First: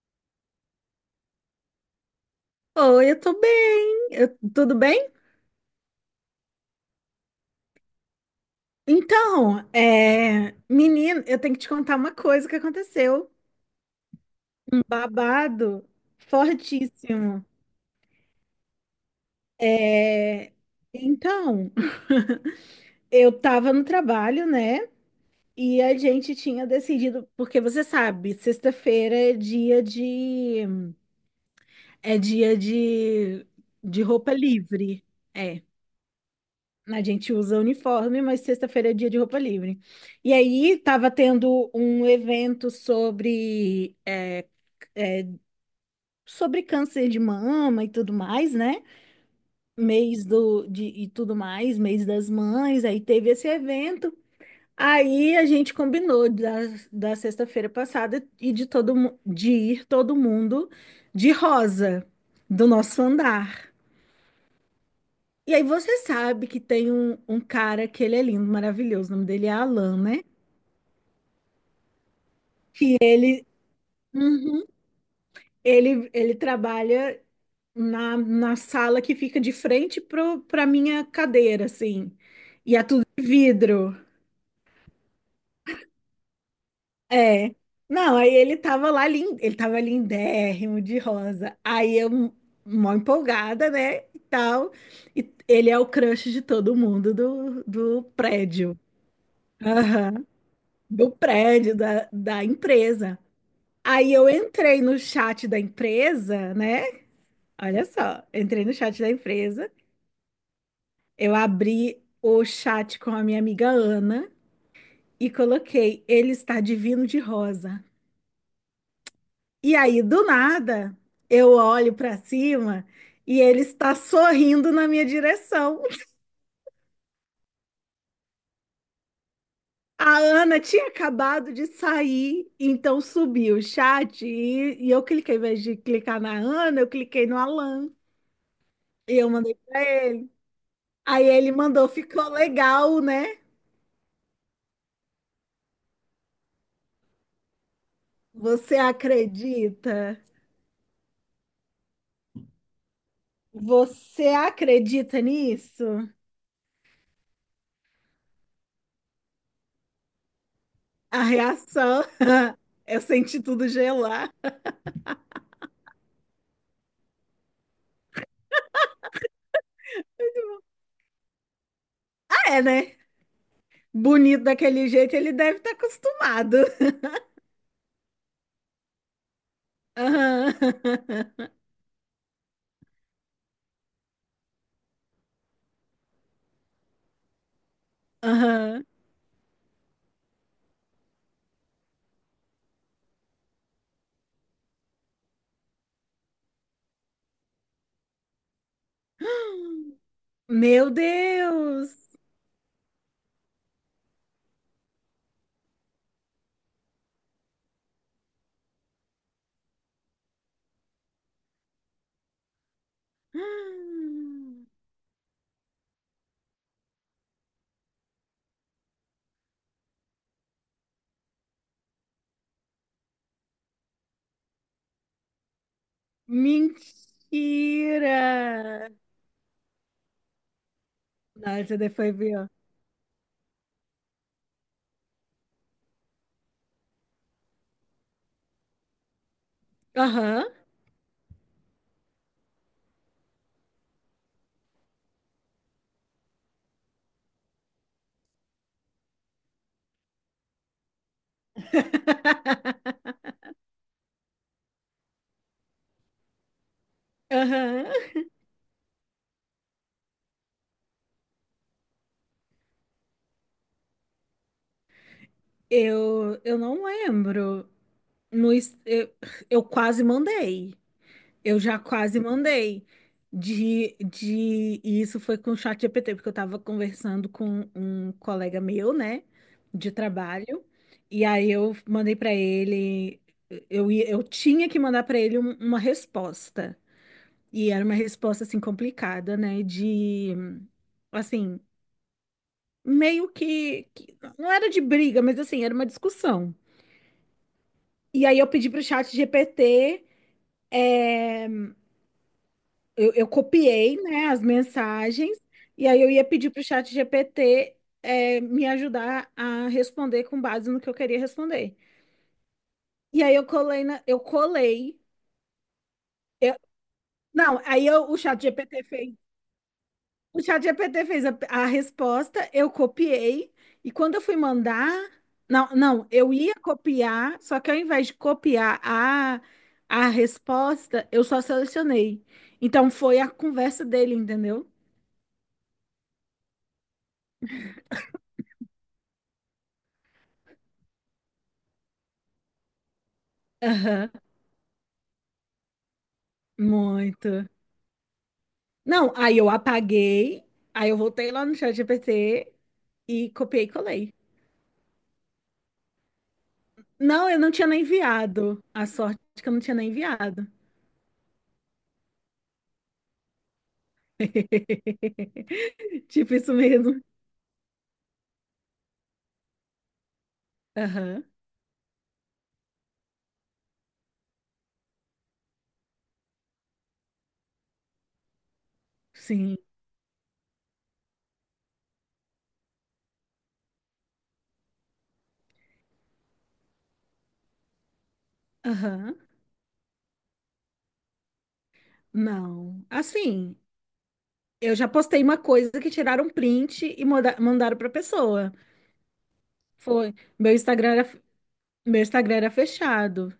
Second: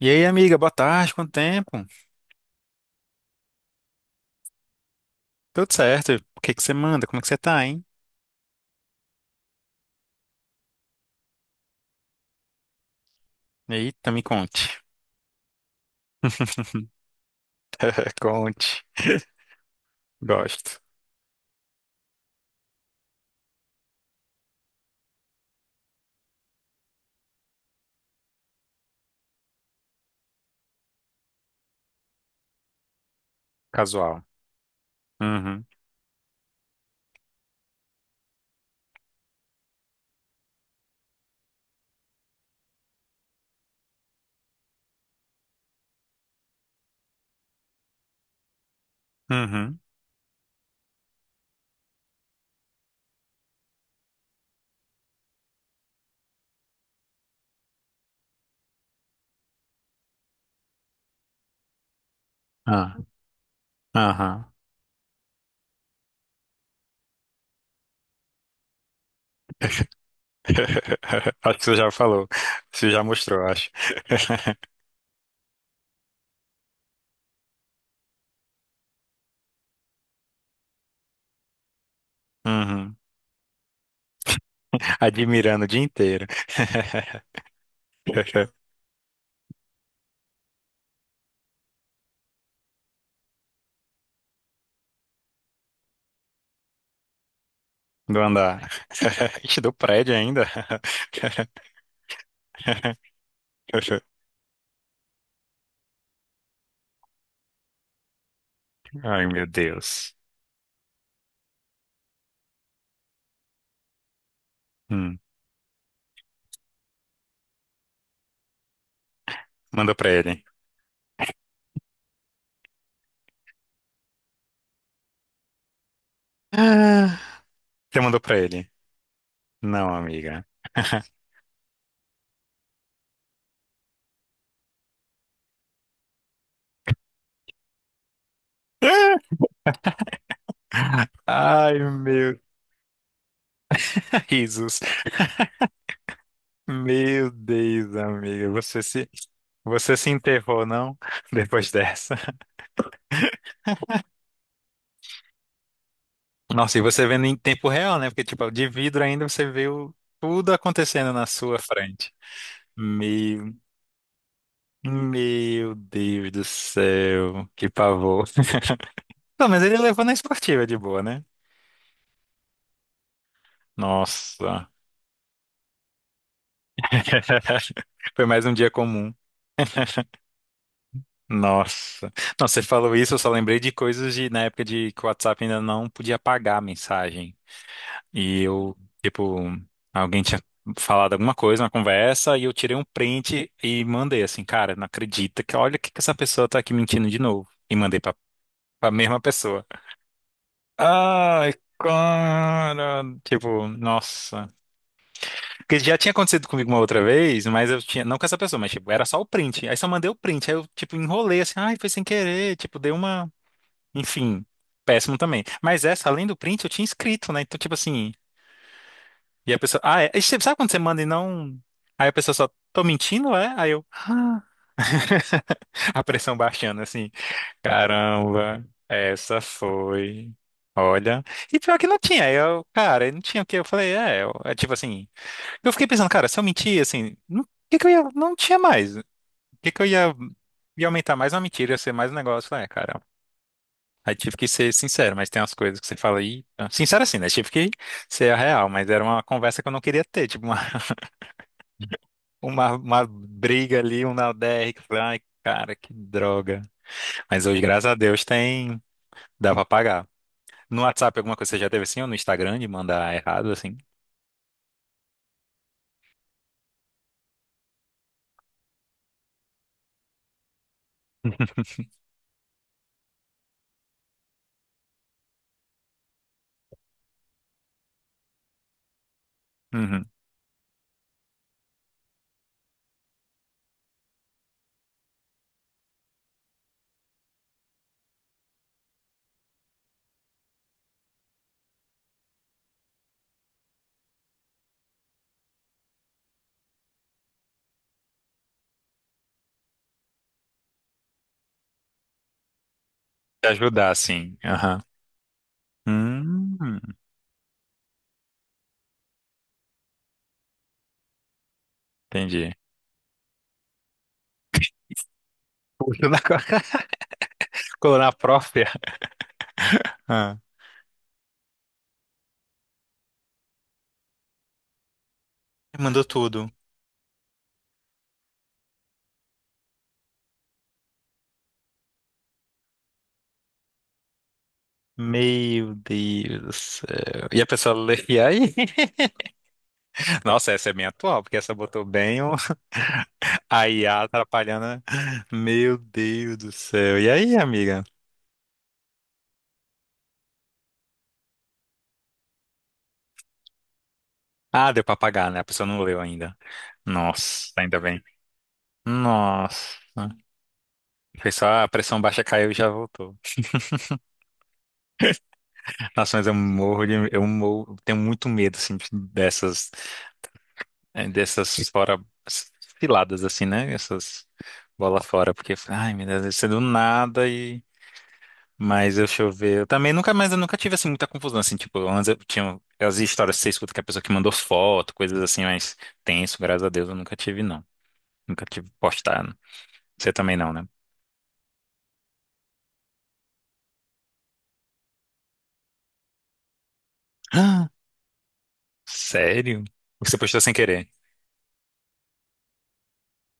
E aí, amiga, boa tarde, quanto tempo? Oi, eu tô bem. Tudo bem? Tudo certo? O que você manda? Como é que você tá, hein? Menino, eu tenho que te contar uma coisa que aconteceu. Eita, me conte. Um babado fortíssimo. Conte. É, Gosto. então, eu tava no trabalho, né? E a gente tinha decidido, porque você sabe, sexta-feira é dia é dia de, de Casual. roupa livre. É. Uhum. A gente usa uniforme, mas sexta-feira é dia de roupa livre. E aí tava tendo um evento sobre câncer de mama e tudo mais, né? Uhum. E tudo mais, mês das mães, aí teve esse evento. Aí a gente combinou da sexta-feira passada e de de ir todo mundo de rosa do Ah, nosso andar. aham. E aí você sabe que tem um cara que ele é lindo, maravilhoso, o nome dele é Alan, né? Acho que você já falou. Você já mostrou, acho. Ele trabalha na sala que fica de frente pra minha cadeira, assim. E é Uhum. tudo de vidro. Admirando o dia inteiro. É. Não, aí ele tava lá, ele tava lindérrimo de rosa. Aí eu, mó empolgada, né? E tal. E ele é o crush de todo mundo do Do andar. prédio. Ixi, do prédio Aham. ainda. Do prédio, da empresa. Aí eu entrei no chat da empresa, né? Olha só, entrei no chat da Ai, meu empresa. Deus. Eu abri o chat com a minha amiga Ana Hum. e coloquei, ele está divino de rosa. E Manda aí, pra do ele. nada, eu olho para cima e ele está sorrindo na minha direção. Você mandou pra ele? Não, A amiga. Ana tinha acabado de sair, então subi o chat e eu cliquei, ao invés de clicar na Ana, eu cliquei no Alan e eu mandei para ele. Aí ele Ai, mandou, ficou meu. legal, né? Risos. Meu Deus, amiga. Você Você se acredita? enterrou, não? Depois dessa. Você acredita nisso? Nossa, e você vendo em tempo real, né? Porque, tipo, de vidro ainda você viu tudo acontecendo A na sua reação, frente. eu senti Meu, tudo gelar. meu Deus do céu. Que pavor. Não, mas ele levou na esportiva de boa, né? Ah, é, né? Bonito Nossa. daquele jeito, ele deve estar acostumado. Foi mais um dia comum. Aham. Nossa. Não, você falou isso, eu só lembrei de coisas de na época de que o WhatsApp ainda não podia apagar a mensagem. E eu, Aham. tipo, alguém tinha falado alguma coisa na conversa e eu tirei um print e mandei assim, cara, não acredita que olha o que essa pessoa tá aqui mentindo de novo. E mandei pra mesma pessoa. Meu Ai, Deus! cara. Tipo, nossa. Porque já tinha acontecido comigo uma outra vez, mas eu tinha. Não com essa pessoa, mas tipo, era só o print. Aí só mandei o print. Aí eu, tipo, enrolei assim, ai, foi sem querer. Tipo, dei uma. Enfim, péssimo também. Mas essa, além do print, eu tinha escrito, né? Então, tipo assim, e a pessoa, ah, é. E você- Sabe quando você manda e não. Aí a pessoa só, tô mentindo, é? Aí eu, "Ah." a pressão baixando, assim, Mentira! caramba, essa foi. Olha, Não, e pior essa que daí não foi tinha, aí pior. eu, cara, aí não tinha o que, eu falei, é, eu- é tipo assim, eu fiquei pensando, cara, se eu mentir, assim, não- o que que eu ia, não tinha mais, o que que eu ia, Aham. ia aumentar mais uma mentira, ia ser mais um negócio, é, cara, aí tive que ser sincero, mas tem umas coisas que você fala aí. Sincero assim, né? Tive que ser a real, mas era uma conversa que eu não queria ter, tipo uma, uma briga ali, um na DR, que eu falei, ai, cara, que droga. Mas hoje, graças Aham. a Deus, tem. Dá pra pagar. No WhatsApp, alguma coisa você já teve assim, ou no Instagram de mandar errado, assim? Eu não lembro. No, es- Eu quase mandei. Eu já quase mandei de e isso foi com o chat GPT, porque eu estava conversando com um colega meu, né, de Uhum. trabalho, e aí eu mandei para ele, eu tinha que mandar para ele uma resposta. E era uma resposta assim complicada, né, assim, meio que não era de briga, mas assim, era uma discussão. E aí eu pedi para o chat GPT, eu Te ajudar, copiei, né, assim. as Aham. mensagens, e aí eu ia pedir para o Hum, chat GPT, é, me ajudar a responder com base no que eu queria responder. entendi. E aí eu eu colei. Puxa, na co- eu- não, colou na o chat própria. GPT fez. Ah. O chat GPT fez a resposta, eu copiei, e quando eu fui mandar. Não, Mandou não, eu tudo. ia copiar, só que ao invés de copiar a resposta, eu só selecionei. Então foi a conversa dele, entendeu? Meu Deus do céu. E a pessoa lê, e aí? Nossa, essa é bem atual, porque essa botou bem o... a IA Aham, atrapalhando. Né? Meu Deus do céu. E aí, muito. amiga? Não, aí eu apaguei, aí eu voltei lá no chat GPT e copiei e colei. Ah, deu pra pagar, né? A pessoa não leu ainda. Não, eu Nossa, não tinha ainda nem bem. enviado. A sorte que eu Nossa. não tinha nem enviado. Foi só a pressão baixa caiu e já voltou. Nossa, mas Tipo isso mesmo. eu morro, tenho muito medo, assim, dessas, eh, Aham, dessas fora, ciladas, assim, né? Essas bola fora, porque, ai, meu Deus, isso é do nada. Mas deixa eu sim. ver. Eu também nunca mais, eu nunca tive assim muita confusão. Assim, tipo, antes eu tinha as histórias que você escuta que a pessoa que mandou foto, coisas assim, mas tenso, graças a Deus, eu nunca tive, não. Nunca tive Aham. postado. Você também não, né? Não. Assim, eu já postei uma coisa que tiraram um print e Ah, mandaram pra pessoa. sério? Foi. Você postou sem Meu querer. Instagram era, meu Instagram era fechado.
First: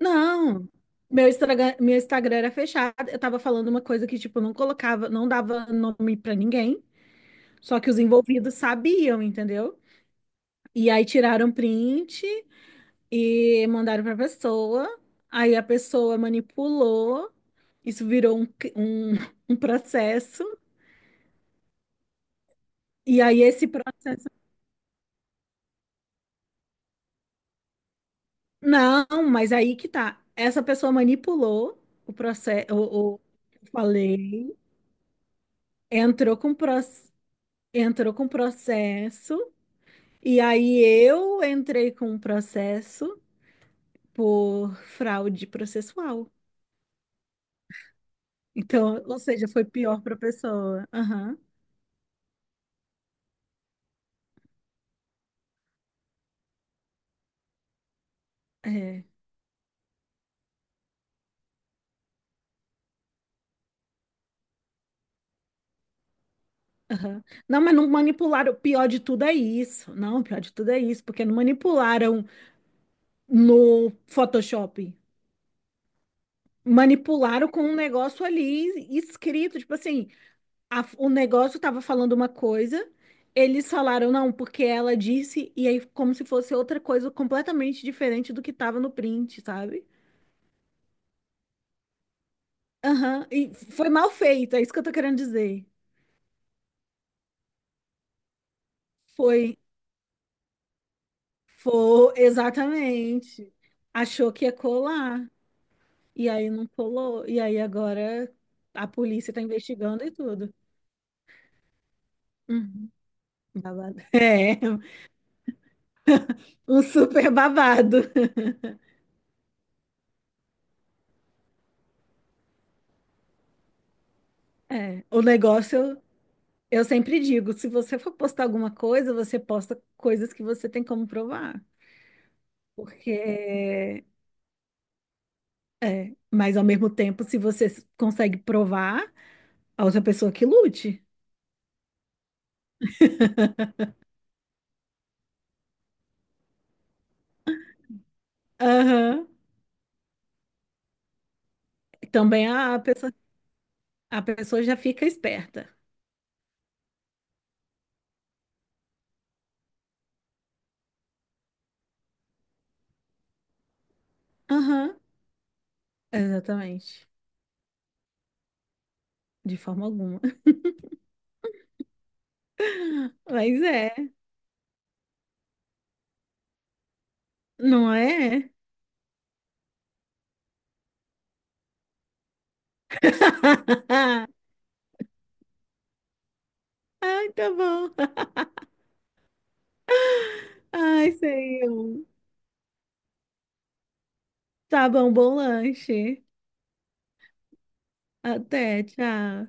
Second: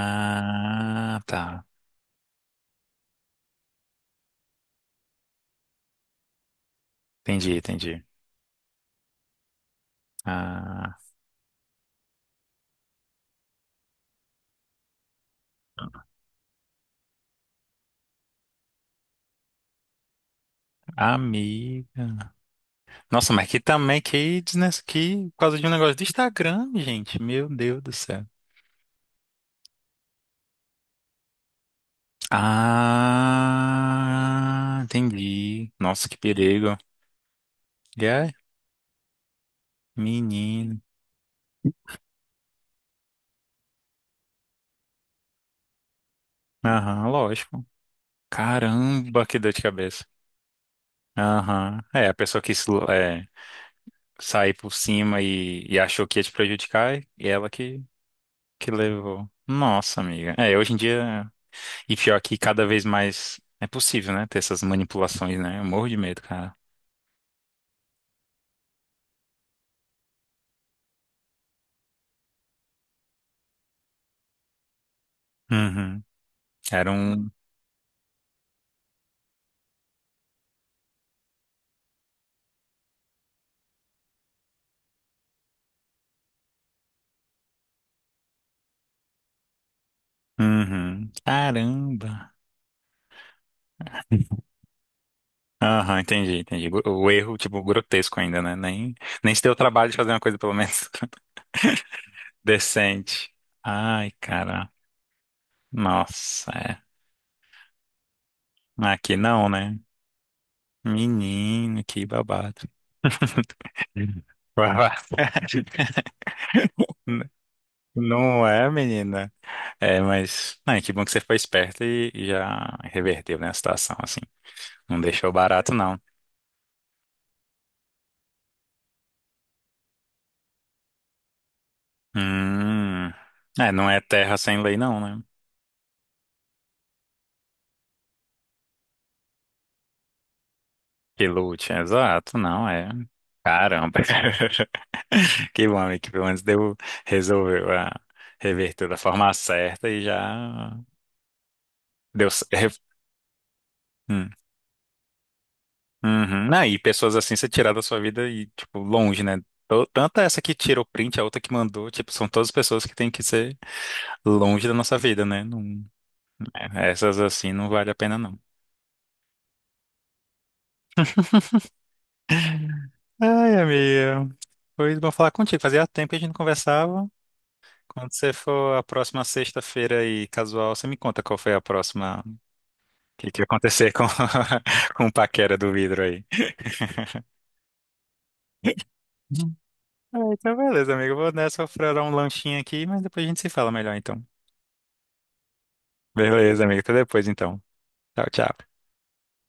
Não, meu tá. Meu Instagram era fechado. Eu tava falando uma coisa que, tipo, eu não colocava, não dava nome pra ninguém, só que os Entendi. envolvidos sabiam, entendeu? E Ah, aí tiraram print e mandaram pra pessoa. Aí a pessoa manipulou, isso virou um, um processo. amiga. E Nossa, aí mas que esse também, processo. que, desnes- que por causa de um negócio do Instagram, gente. Meu Deus do céu. Não, mas aí que tá. Essa pessoa manipulou o processo. Eu falei, Ah, entendi. Nossa, que entrou com pro perigo. E entrou com é? processo. E aí Menino. eu entrei com um processo por fraude processual. Aham, lógico. Então, ou Caramba, que seja, dor de foi pior cabeça. para a pessoa. Aham, Aham. É, a pessoa quis é, sair por cima e achou que ia te prejudicar e ela que é, levou. Nossa, amiga. É, hoje em dia. E pior que cada vez mais é possível, né? Ter essas manipulações, né? Eu morro de medo, cara. aham. Não, mas não manipularam. O pior de tudo é isso. Não, o pior de tudo é isso, porque não manipularam no Photoshop. Uhum. Era um. Manipularam com um negócio ali escrito, tipo assim, o negócio estava falando uma coisa, eles falaram não, porque ela disse, e aí como se fosse outra coisa completamente diferente do que estava no print, sabe? Uhum. Caramba. Aham, e foi mal feito, é isso que eu tô querendo dizer. Aham, entendi. O erro, tipo, grotesco ainda, né? Nem, nem se Foi, deu o trabalho de fazer uma coisa, pelo menos. foi, Decente. exatamente. Ai, Achou que ia cara. colar, e Nossa, aí não é. colou, e aí agora a Aqui polícia tá não, né? investigando e tudo. Menino, que babado. Uhum. Babado. É, Babado. um super babado. Não é, menina? É, mas ai, que bom que você foi esperta e já reverteu, né, a situação, assim. Não É, o deixou barato, não. negócio, eu sempre digo, se você for postar alguma coisa, você posta coisas que você tem como provar. Hum. É, não é Porque, terra sem lei, não, né? mas ao mesmo tempo, se você consegue provar, a outra pessoa que lute. Que lute, exato, não é. Caramba. Que bom, amigo, que pelo menos deu, resolveu a reverter da Aham. forma certa e já deu. C- Também re- a Hum. pessoa já fica esperta. Uhum. Não, e pessoas assim você tirar da sua vida e, tipo, longe, né? Tô- Tanto essa que tirou print, a outra que mandou, tipo, são todas pessoas que têm que ser longe da Aham, nossa vida, né? Não- é, exatamente. essas assim não vale a pena, não. De forma alguma. Ai, Mas é, amiga. Foi bom falar contigo. Fazia tempo que a gente não conversava. não Quando você é? for a próxima sexta-feira aí, casual, você me conta qual foi a próxima, o que que ia acontecer com, com o paquera do vidro aí. Ai, tá bom. Ah, então, beleza, Ai, amigo. Vou nessa, vou furar Senhor. um lanchinho aqui, mas depois a gente se fala melhor, então. Tá bom, bom lanche. Beleza, amigo. Até depois, então. Tchau, tchau. Até, tchau.